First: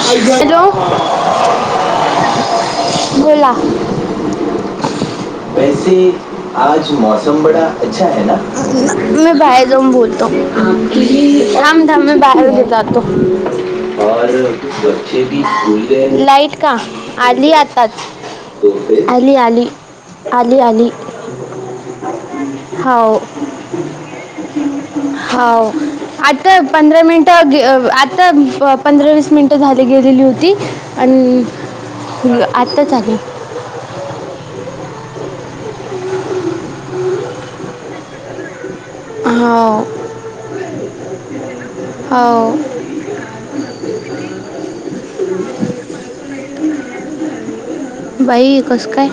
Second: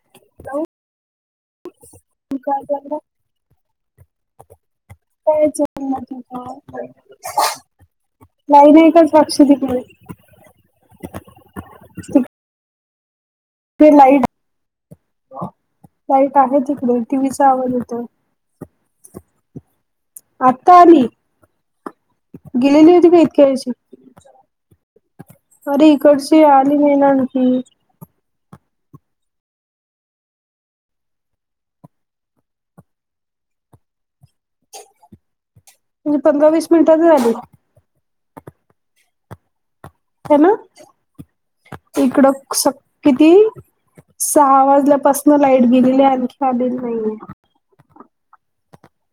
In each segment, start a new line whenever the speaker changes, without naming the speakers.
Hello,
नाही
बोला
[inaudible]
वैसे आज मौसम बडा अच्छा ह ना?
नाही एकच
म
पक्ष
भाय
तिकडे
जाऊन बोलतो. [inaudible] थांब थांब मी बाहेर जातो. [inaudible]
ते लाईट लाईट
लाइट
आहे
का?
तिकडे टीव्हीचा
आली
आवाज
आत्ताच.
येतोय
[inaudible] आली आली आली आली,,
गेलेली होती का इतक्या वेळची?
हो
अरे इकडची
आता
आली नाही
पंधरा
ना
मिनिट,
आणखी म्हणजे
आता पंधरा वीस मिनट झाले गेलेली होती, आणि आत्ताच आली.
मी पंधरा वीस मिनिटात आले.
हो [inaudible]
ह ना, इकडं
हाव
स किती सहा वाजल्यापासन लाईट गेली आहे, आणखी आलेली नाहीये.
बाई कसं काय?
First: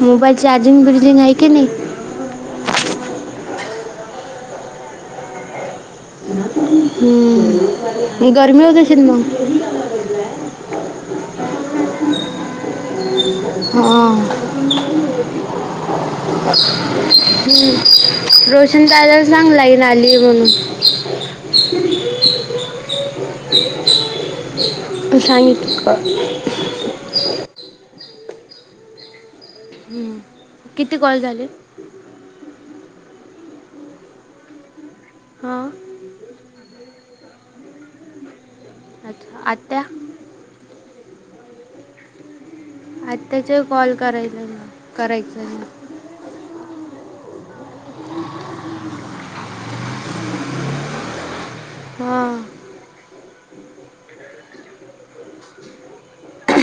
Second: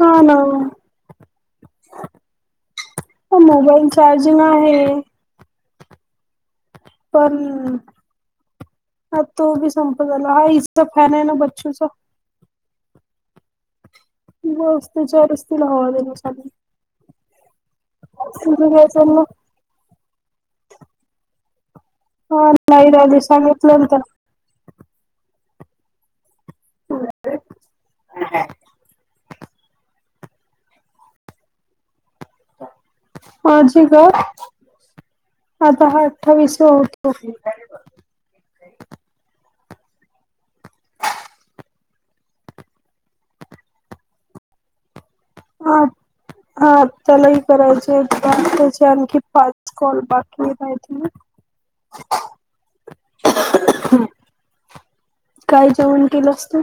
हा ना
मोबाईल चार्जिंग बीर्जिंगआहे की नाही?
अ मोबाईल चार्जिंग आहे. पण
हम्म, गर्मी होत अशील मग?
झा हा [unintelligible] इचा फॅन आहे ना बच्चूचा
हा [inaudible]
वस्तीच्या रस्तीला हवं देवस्थान
हम्म रोशन
त्यांना
दादाला सांग लाईट आली म्हणून
हं लाईट आली सांगितलं मी त्याला
तू सांगितलंस का?
[inaudible]
हम्म किती गोळा झालेत
आजी गं
हां
आता हाय [unintelligible]
अच्छा आत्या आत्याचे कॉल करायला करायचं ना
हा आत्यालाही करायचेत कॉल त्याचे आणखी पाच कॉल बाकी हायती
हा
काय जेवण केलंस तू?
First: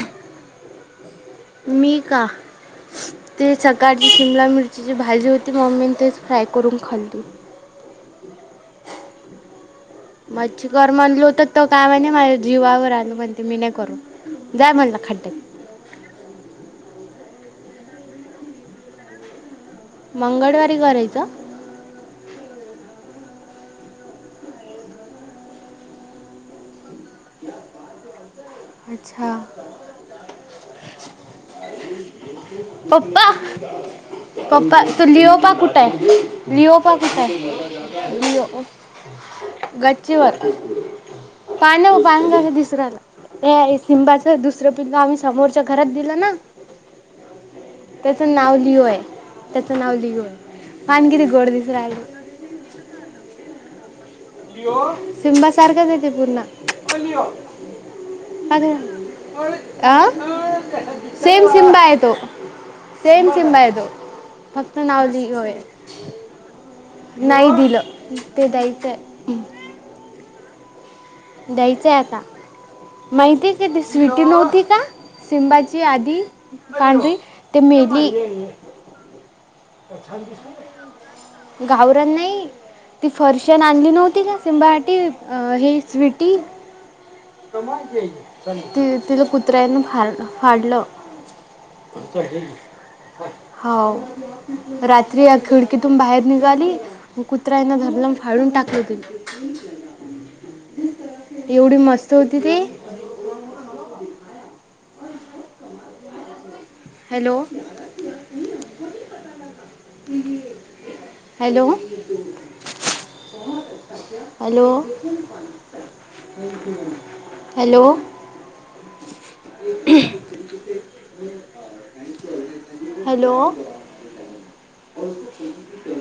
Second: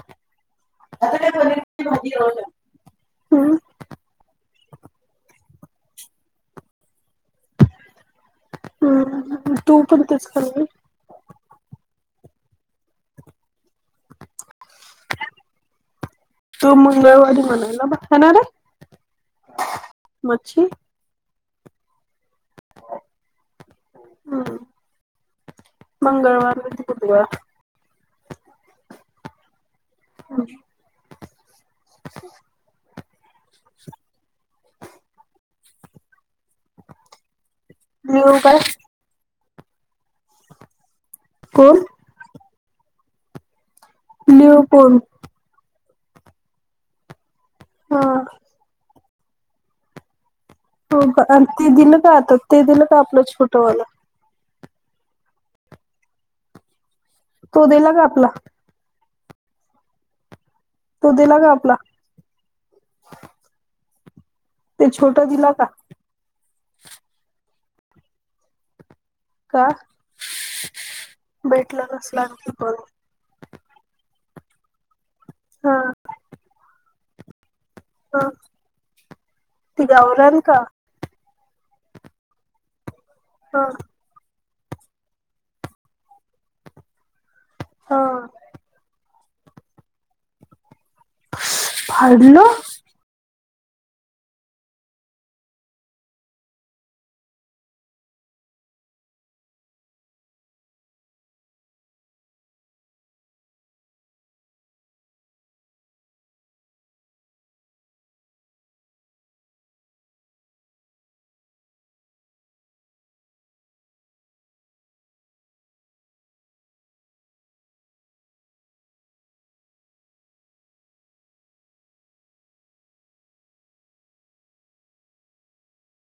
मी का
[unintelligible]
ते
हम्म
सकाळची शिमला मिरचीची भाजी होती मम्मी तेच फ्राय करून खाली.
हम् म्हंटलं तू पण तेच
[unintelligible]
खाल्ली.
म्हणलो तर तो काय म्हने माझ्या जीवावर आलो म्हणते मी नाही करू जा म्हणलं खड्ड्यात
तो मंगळवारी म्हणालाय हो ना रे
मंगळवारी घरीय का?
मंगळवार म्हणजे
अच्छा पप्पा पप्पा तो लिओपा कुठाय? लिओपा कुठाय?
मी येऊ काय?
गच्चीवर
कोण
पाण्या व पान का दिसू राहिला शिंबाचं
लिओ
दुसरं
कोण?
पिल्लं समोरच्या घरात दिलं ना
हा
त्याच नाव लिओ हाय त्याचं नाव लिओ आहे
हो
पान किती
का
गोड
ते
दिसू
दिलं का
राहिलं
आता ते दिलं का आपलं छोटवालं
सिम्बा सारखाचं हाय ते पुर्ण
तो दिला का आपला?
अ अ
तो दिला
सेम
का आपला
सिम्बा आहेे तो सेम सिंम्बा हाय तो फक्त
ते छोटा
नावलीग
दिला
होय
का
नाही दिलं, ते द्यायचंय
का? भेटला
द्यायचंय आता,
नसला आणखी कोण
माहितीय का ती स्वीटी नव्हती का?
हा
सिंबाची आदी पांढरी, ते मेली.
हा ते गावरान का
गावरान नाही, ती फरशन
हा
आणली नव्हती का? सिमबाॅटिक हे स्वीटी,
हा
तिला कुत्र्यांनं फाड फाडलं.
फाडलं
हा रात्री या खिडकीतून बाहेर निघाली. मग कुत्र्यानं धरलं अन फाडून टाकलं तीला.
ह
एवढी मस्त होती ती. Hello. Hello. Hello. Hello. Hello. [inaudible]